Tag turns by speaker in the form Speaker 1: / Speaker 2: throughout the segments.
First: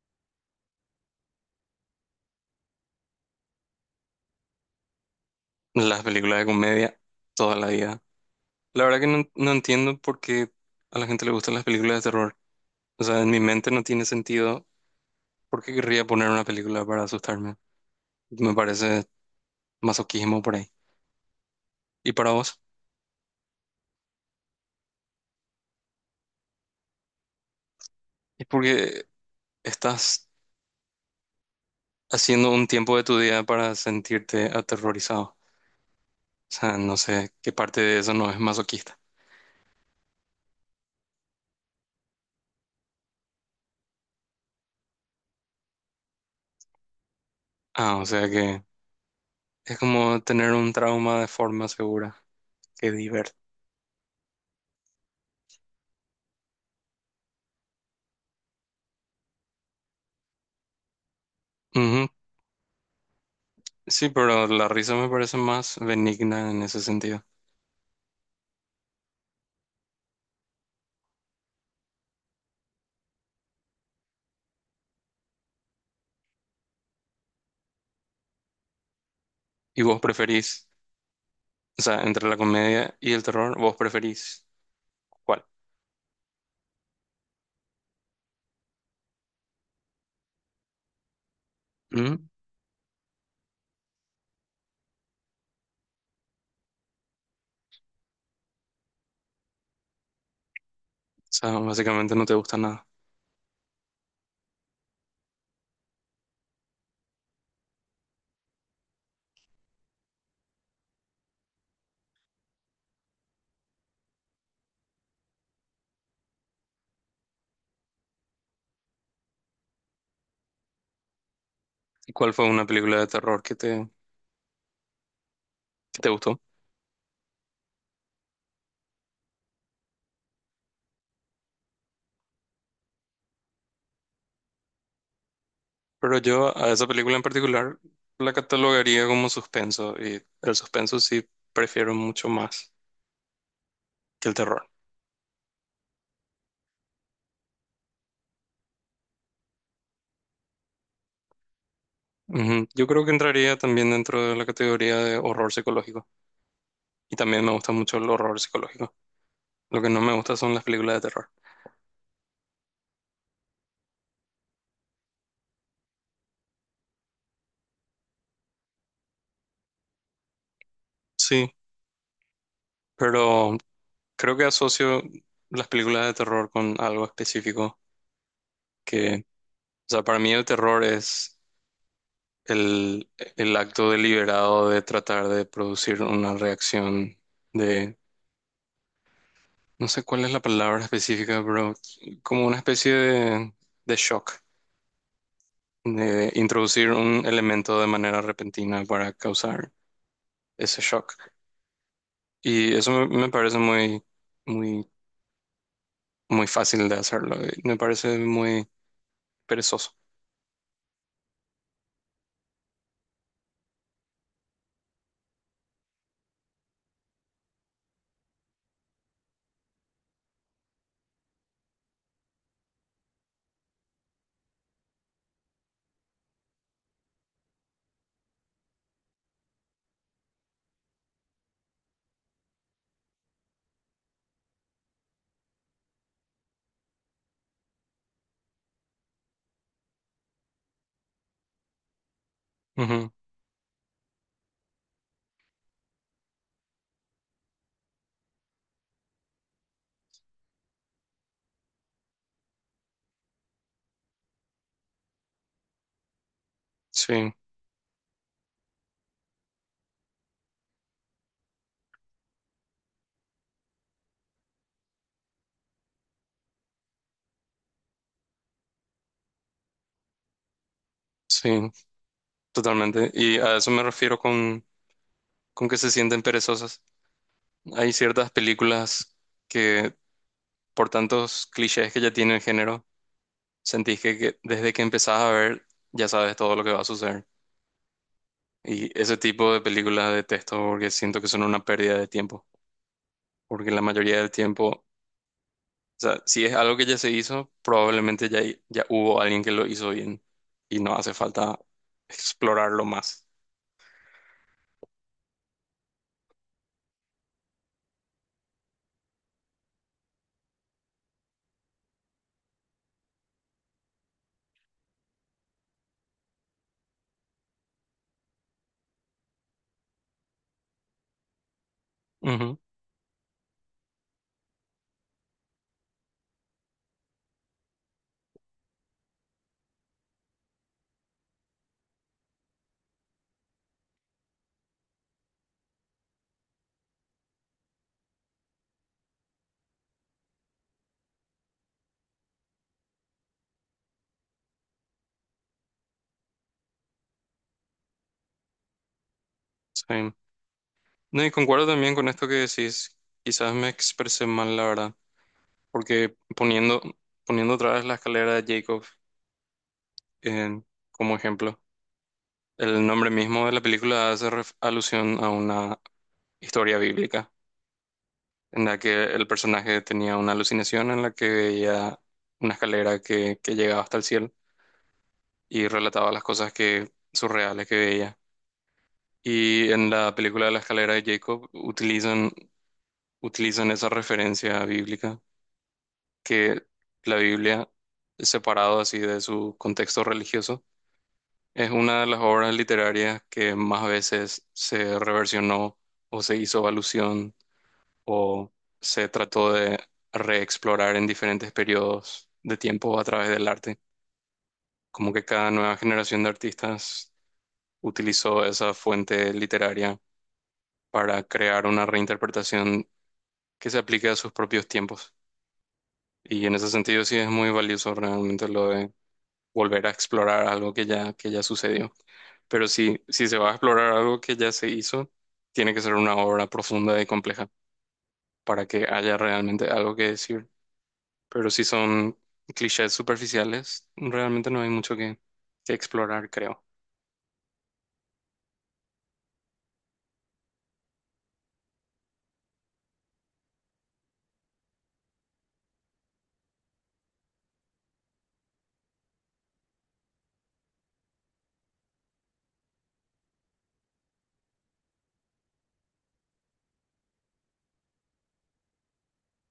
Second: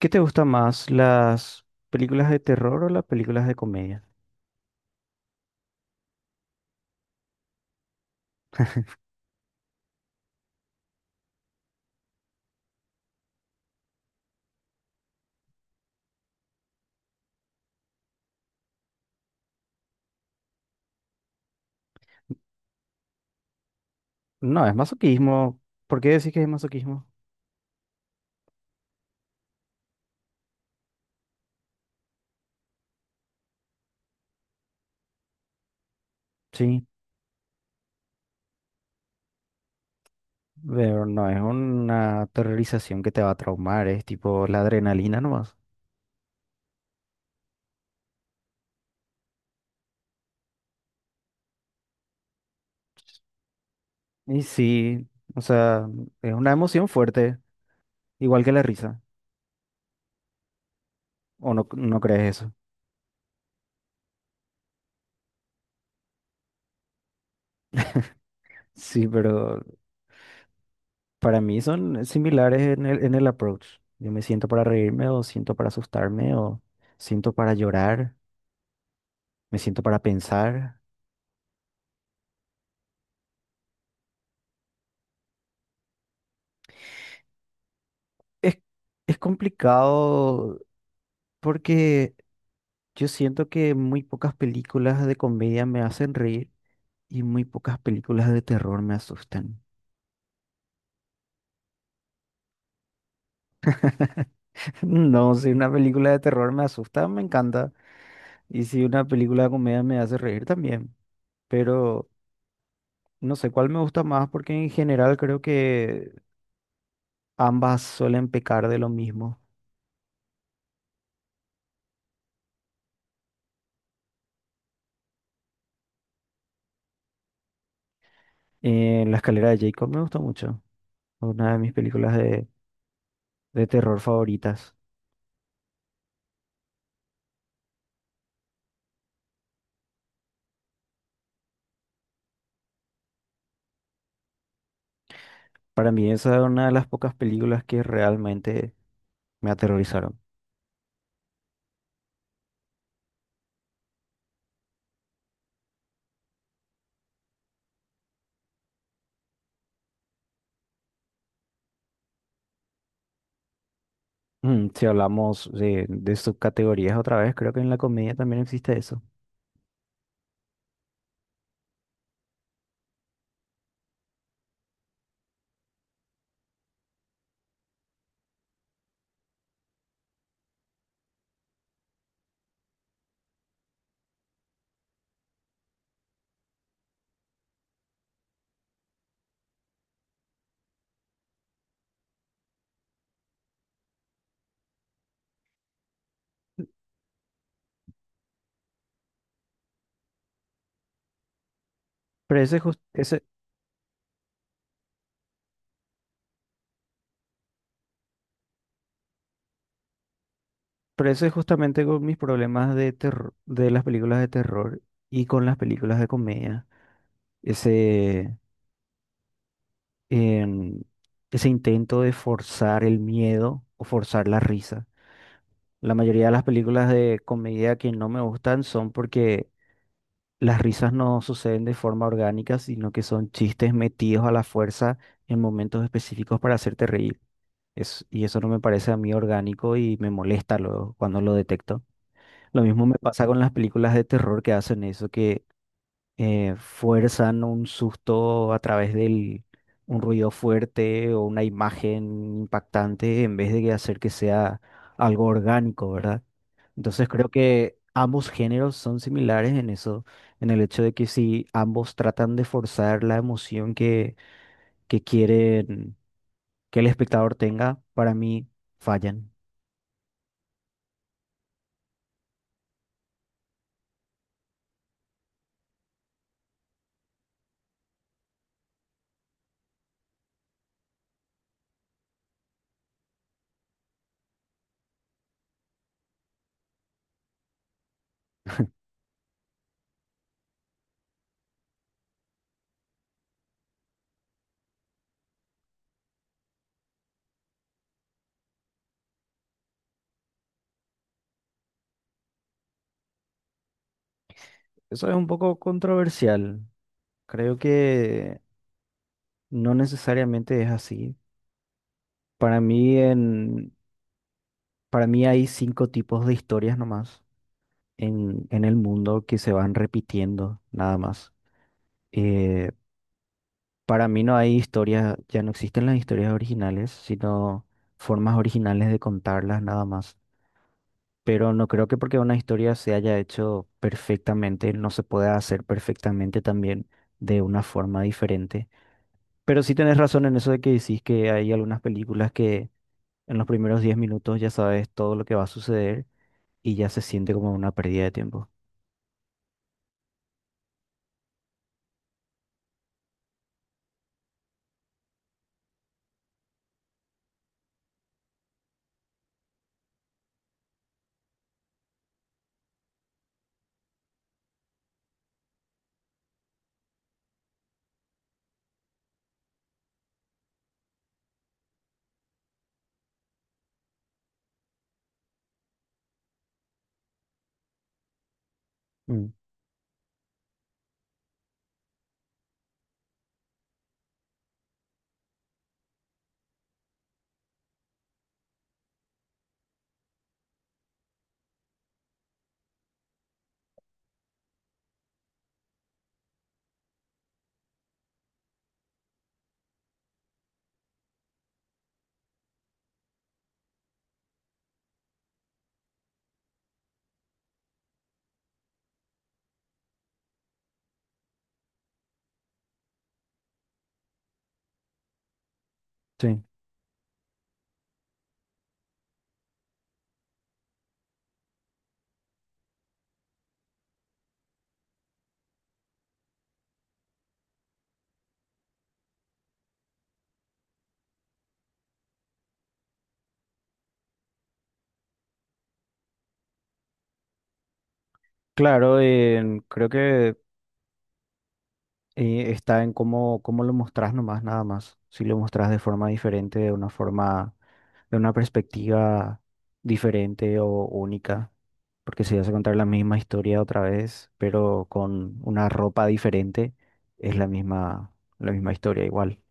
Speaker 1: ¿Qué te gusta más, las películas de terror o las películas de comedia?
Speaker 2: Las películas de comedia toda la vida. La verdad que no, no entiendo por qué a la gente le gustan las películas de terror. O sea, en mi mente no tiene sentido por qué querría poner una película para asustarme. Me parece masoquismo por ahí. ¿Y para vos?
Speaker 1: No, es masoquismo. ¿Por qué decís que es masoquismo?
Speaker 2: Es porque estás haciendo un tiempo de tu día para sentirte aterrorizado. O sea,
Speaker 1: Sí,
Speaker 2: no sé qué parte de eso no es masoquista.
Speaker 1: pero no es una terrorización que te va a traumar, es tipo la adrenalina nomás.
Speaker 2: Ah, o sea que es como tener un trauma de forma segura. Qué divertido.
Speaker 1: Y sí, o sea, es una emoción fuerte, igual que la risa. ¿O no crees eso?
Speaker 2: Sí, pero la risa me parece más benigna en ese sentido.
Speaker 1: Sí, pero para mí son similares en el approach. Yo me siento para reírme o siento para asustarme o siento para llorar, me siento
Speaker 2: ¿Y
Speaker 1: para
Speaker 2: vos preferís,
Speaker 1: pensar.
Speaker 2: o sea, entre la comedia y el terror, vos preferís cuál?
Speaker 1: Es, es complicado
Speaker 2: ¿Mm?
Speaker 1: porque
Speaker 2: O
Speaker 1: yo siento que muy pocas películas de comedia me hacen reír y muy pocas películas de terror me asustan.
Speaker 2: sea, básicamente no te gusta nada.
Speaker 1: No, si una película de terror me asusta, me encanta. Y si una película de comedia me hace reír también. Pero no sé cuál me gusta más porque en general creo que ambas suelen pecar de lo mismo.
Speaker 2: ¿Y cuál fue una película de terror que te gustó?
Speaker 1: En La escalera de Jacob me gusta mucho. Una de mis películas de terror favoritas.
Speaker 2: Pero yo a esa película en particular la catalogaría como suspenso y el suspenso sí prefiero mucho más que el terror.
Speaker 1: Para mí esa es una de las pocas películas que realmente me aterrorizaron.
Speaker 2: Ujú. Yo creo que entraría también dentro de la categoría de horror psicológico y también me gusta mucho el horror psicológico. Lo que no me gusta son las películas de terror.
Speaker 1: Mm, si hablamos de subcategorías otra vez, creo que en la comedia también existe eso.
Speaker 2: Sí. Pero creo que asocio las películas de terror con algo específico, que, o sea, para mí el terror es el, el acto deliberado de tratar de producir una reacción de, no sé cuál es la palabra específica, pero como una especie de, shock, de introducir un elemento de manera repentina para causar ese shock.
Speaker 1: Pero ese,
Speaker 2: Y
Speaker 1: jus-
Speaker 2: eso
Speaker 1: ese,
Speaker 2: me parece muy, muy, muy fácil de hacerlo, y me parece muy perezoso.
Speaker 1: pero ese es justamente con mis problemas de terror, de las películas de terror y con las películas de comedia. Ese, em, Ese intento de forzar el miedo o forzar la risa. La mayoría de las películas de comedia que no me gustan son porque las risas no suceden de forma orgánica, sino que son chistes metidos a la fuerza en momentos específicos para hacerte reír. Y eso no me parece a mí orgánico y me molesta luego cuando lo detecto. Lo mismo me pasa con las películas de terror que hacen eso, que fuerzan un susto a través del un ruido fuerte o una imagen impactante en vez de que hacer que sea algo orgánico, ¿verdad? Entonces creo
Speaker 2: Sí,
Speaker 1: que ambos géneros son similares en eso, en el hecho de que si ambos tratan de forzar la emoción que quieren que el espectador tenga, para mí fallan.
Speaker 2: sí, totalmente. Y a eso me refiero con, que se sienten perezosas. Hay ciertas películas que, por tantos clichés que ya tiene el género, sentís que desde que empezás a ver ya sabes todo lo que va a suceder. Y ese tipo de películas detesto porque siento que son una pérdida de tiempo. Porque la mayoría del tiempo, o sea, si es algo que ya se hizo, probablemente ya, ya hubo alguien que lo hizo bien y no hace falta explorarlo más.
Speaker 1: Eso es un poco controversial. Creo que no necesariamente es así. Para mí, en, para mí hay cinco tipos de historias nomás en el mundo que se van repitiendo, nada más.
Speaker 2: Ujú,
Speaker 1: Eh, Para mí no hay historias, ya no existen las historias originales, sino formas originales de contarlas nada más. Pero no creo que porque una historia se haya hecho perfectamente, no se pueda hacer perfectamente también de una forma diferente. Pero sí tenés razón en eso de que decís que hay algunas películas que en los primeros 10 minutos ya sabes todo lo que va a suceder y ya se siente como una pérdida de tiempo.
Speaker 2: sí. No, y concuerdo también con esto que decís. Quizás me expresé mal, la verdad, porque poniendo otra vez la escalera de Jacob como ejemplo, el nombre mismo de la película hace alusión a una historia bíblica, en la que el personaje tenía una alucinación en la que veía una escalera que llegaba hasta el cielo y relataba las cosas que surreales que veía.
Speaker 1: Mm,
Speaker 2: Y en la película de la escalera de Jacob utilizan esa referencia bíblica, que la Biblia, separado así de su contexto religioso, es una de las obras literarias que más veces se reversionó o se hizo alusión o se trató de reexplorar en diferentes periodos de tiempo a través del arte. Como que cada nueva generación de artistas utilizó esa fuente literaria para crear una reinterpretación que se aplique a sus propios tiempos.
Speaker 1: sí.
Speaker 2: Y en ese sentido sí es muy valioso realmente lo de volver a explorar algo que ya sucedió. Pero si se va a explorar algo que ya se hizo, tiene que ser una obra profunda y compleja para que haya realmente algo que decir. Pero si son clichés superficiales, realmente no hay mucho que explorar, creo.
Speaker 1: Claro, creo que está en cómo lo mostrás nomás, nada más. Si lo mostrás de forma diferente, de una perspectiva diferente o única. Porque si vas a contar la misma historia otra vez, pero con una ropa diferente, es la misma historia igual.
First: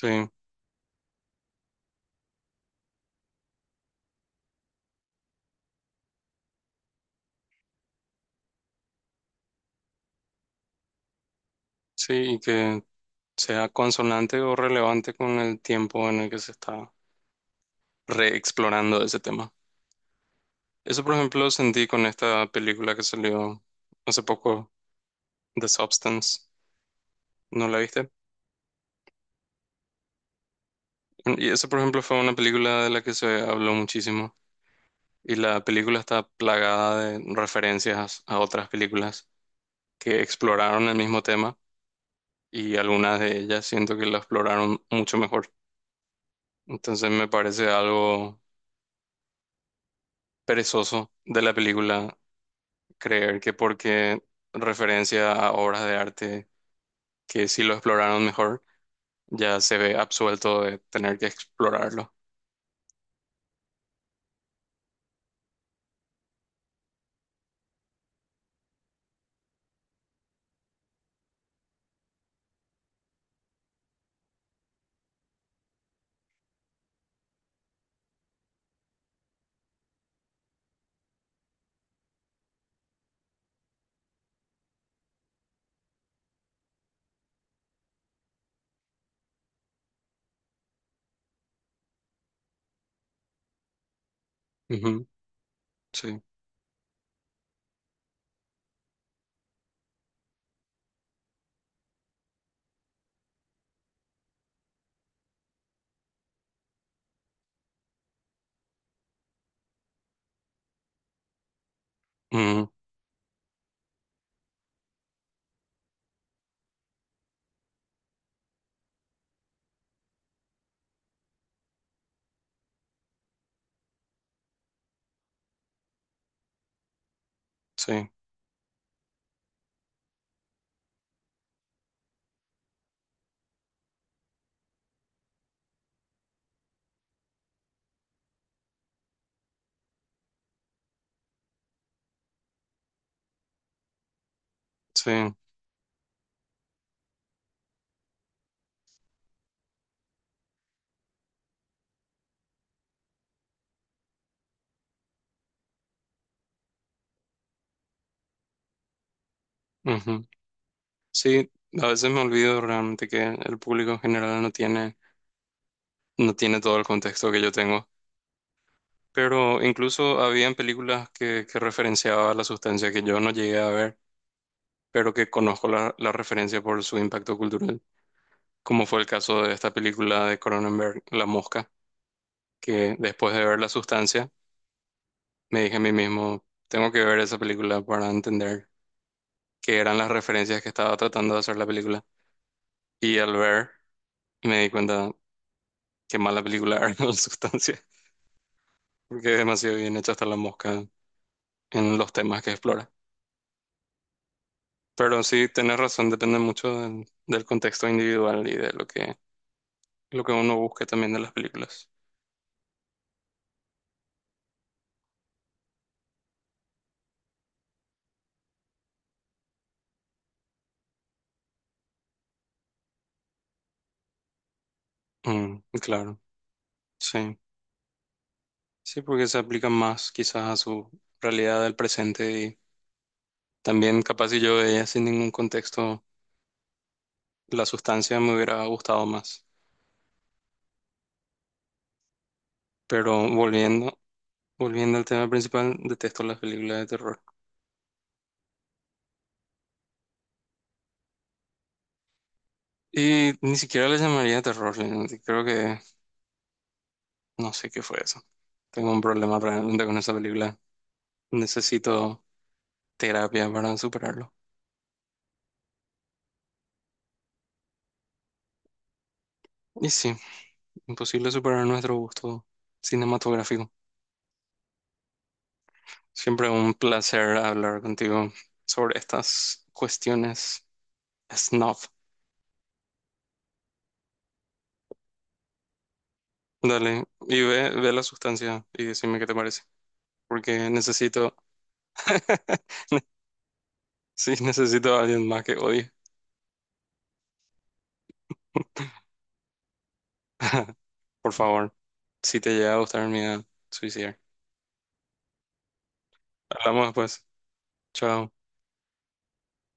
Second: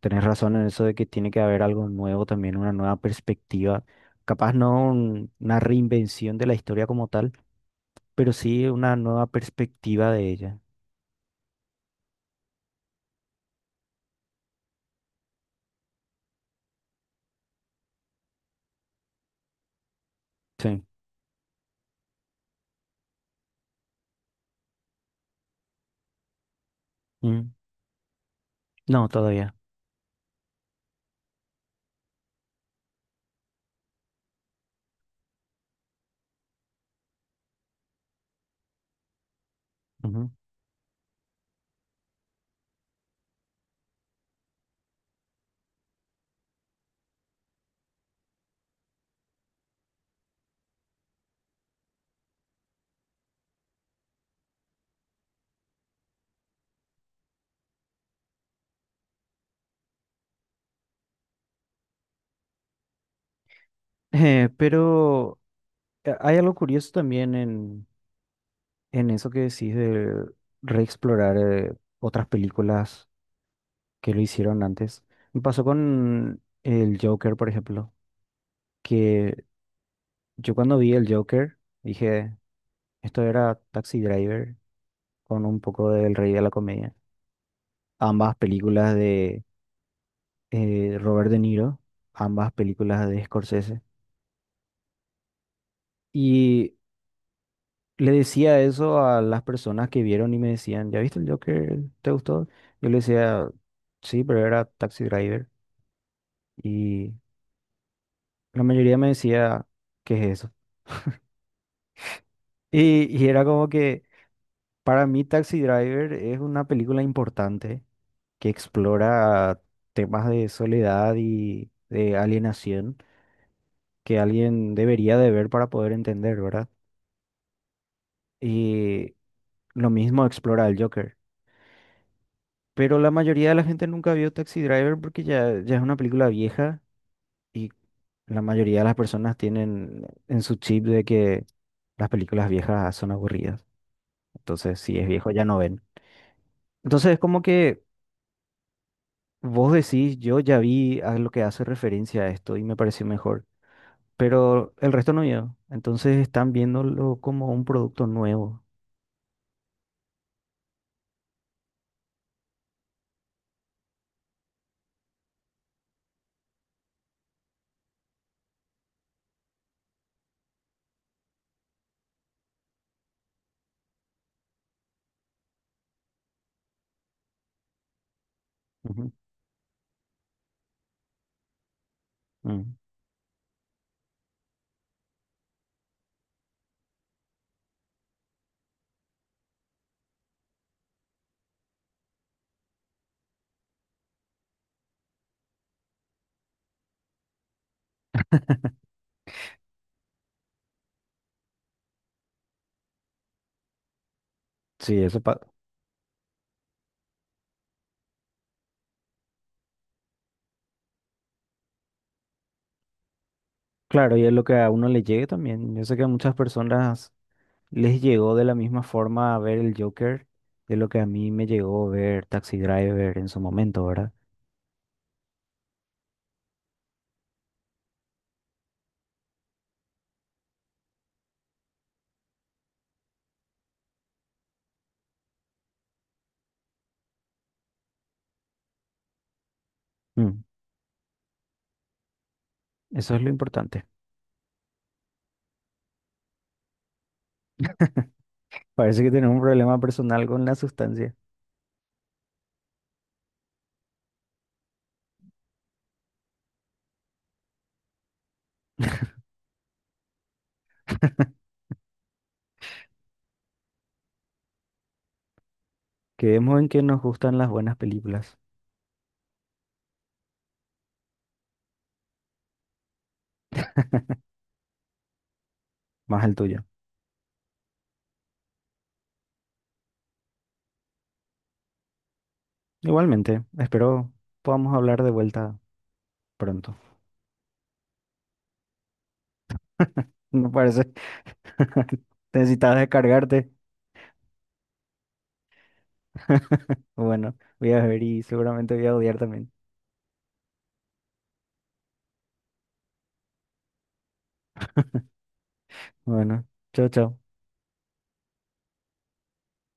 Speaker 1: Tenés razón en eso de que tiene que haber algo nuevo también, una nueva perspectiva. Capaz no un- una reinvención de la historia como tal, pero sí una nueva perspectiva de ella.
Speaker 2: sí, y que sea consonante o relevante con el tiempo en el que se está reexplorando ese tema.
Speaker 1: Sí.
Speaker 2: Eso, por ejemplo, lo sentí con esta película que salió hace poco, The Substance.
Speaker 1: Mm.
Speaker 2: ¿No la viste?
Speaker 1: No, todavía.
Speaker 2: Y eso, por ejemplo, fue una película de la que se habló muchísimo. Y la película está plagada de referencias a otras películas que
Speaker 1: Ujú.
Speaker 2: exploraron el mismo tema y algunas de ellas siento que la exploraron mucho mejor. Entonces me parece algo perezoso de la película creer que porque referencia a obras de arte que sí lo exploraron mejor ya se ve absuelto de tener que explorarlo.
Speaker 1: Pero hay algo curioso también en eso que decís de reexplorar otras películas que lo hicieron antes. Me pasó con el Joker, por ejemplo, que yo cuando vi el Joker dije, esto era Taxi Driver con un poco del Rey de la Comedia. Ambas películas de Robert De Niro, ambas películas de Scorsese.
Speaker 2: Ujú, sí,
Speaker 1: Y le decía eso a las personas que vieron y me decían, ¿ya viste el Joker? ¿Te gustó? Yo le decía, sí, pero era Taxi Driver. Y la mayoría me decía, ¿qué es eso?
Speaker 2: ujú,
Speaker 1: Y era como que para mí Taxi Driver es una película importante que explora temas de soledad y de alienación que alguien debería de ver para poder entender, ¿verdad?
Speaker 2: sí,
Speaker 1: Y lo mismo explora el Joker. Pero la mayoría de la gente nunca vio Taxi Driver porque ya es una película vieja y la mayoría de las personas tienen en su chip de que las películas viejas son aburridas. Entonces, si es
Speaker 2: sí,
Speaker 1: viejo, ya no ven. Entonces, es como que vos decís, yo ya vi a lo que hace referencia a esto y me pareció mejor, pero el resto no vio. Entonces, están viéndolo como un producto nuevo.
Speaker 2: ujú. Sí, a veces me olvido realmente que el público en general no tiene todo el contexto que yo tengo. Pero incluso habían películas que referenciaba la sustancia que yo no llegué a ver, pero que conozco la referencia por su impacto cultural, como fue el
Speaker 1: Ujú.
Speaker 2: caso de esta película de Cronenberg, La Mosca,
Speaker 1: Mm.
Speaker 2: que después de ver la sustancia, me dije a mí mismo, tengo que ver esa película para entender que eran las referencias que estaba tratando de hacer la película. Y al ver, me di cuenta qué mala película era en sustancia, porque es demasiado bien hecha hasta la mosca en los temas que explora.
Speaker 1: Sí,
Speaker 2: Pero sí, tenés razón, depende mucho del contexto individual y de lo que uno busque también de las películas.
Speaker 1: claro, y es lo que a uno le llegue también. Yo sé que a muchas personas les llegó de la misma forma a ver el Joker de lo que a mí me llegó a ver Taxi Driver en su momento, ¿verdad?
Speaker 2: Mm, claro, sí. Sí, porque se aplica más quizás a su realidad del presente y también capaz si yo veía sin ningún contexto la sustancia me hubiera gustado más.
Speaker 1: Mm, eso es lo
Speaker 2: Pero
Speaker 1: importante.
Speaker 2: volviendo Volviendo al tema principal, detesto las películas de terror.
Speaker 1: Parece que tenemos un problema personal con la sustancia.
Speaker 2: Y ni siquiera les llamaría terror, realmente. Creo que no sé qué fue eso. Tengo un problema realmente con esa película. Necesito terapia para superarlo.
Speaker 1: Quedemos en que nos gustan las buenas películas,
Speaker 2: Y sí, imposible superar nuestro gusto cinematográfico.
Speaker 1: más el
Speaker 2: Siempre
Speaker 1: tuyo.
Speaker 2: un placer hablar contigo sobre estas cuestiones snuff.
Speaker 1: Igualmente, espero podamos hablar de vuelta pronto.
Speaker 2: Dale, y ve la sustancia y decime qué te parece.
Speaker 1: Me
Speaker 2: Porque
Speaker 1: parece.
Speaker 2: necesito,
Speaker 1: Necesitabas descargarte.
Speaker 2: sí, necesito a alguien más que odie.
Speaker 1: Bueno, voy a ver y seguramente voy a odiar también.
Speaker 2: Por favor, si te llega a gustar mi idea, suicidar.
Speaker 1: Bueno,
Speaker 2: Hablamos
Speaker 1: chao,
Speaker 2: después.
Speaker 1: chao.
Speaker 2: Chao.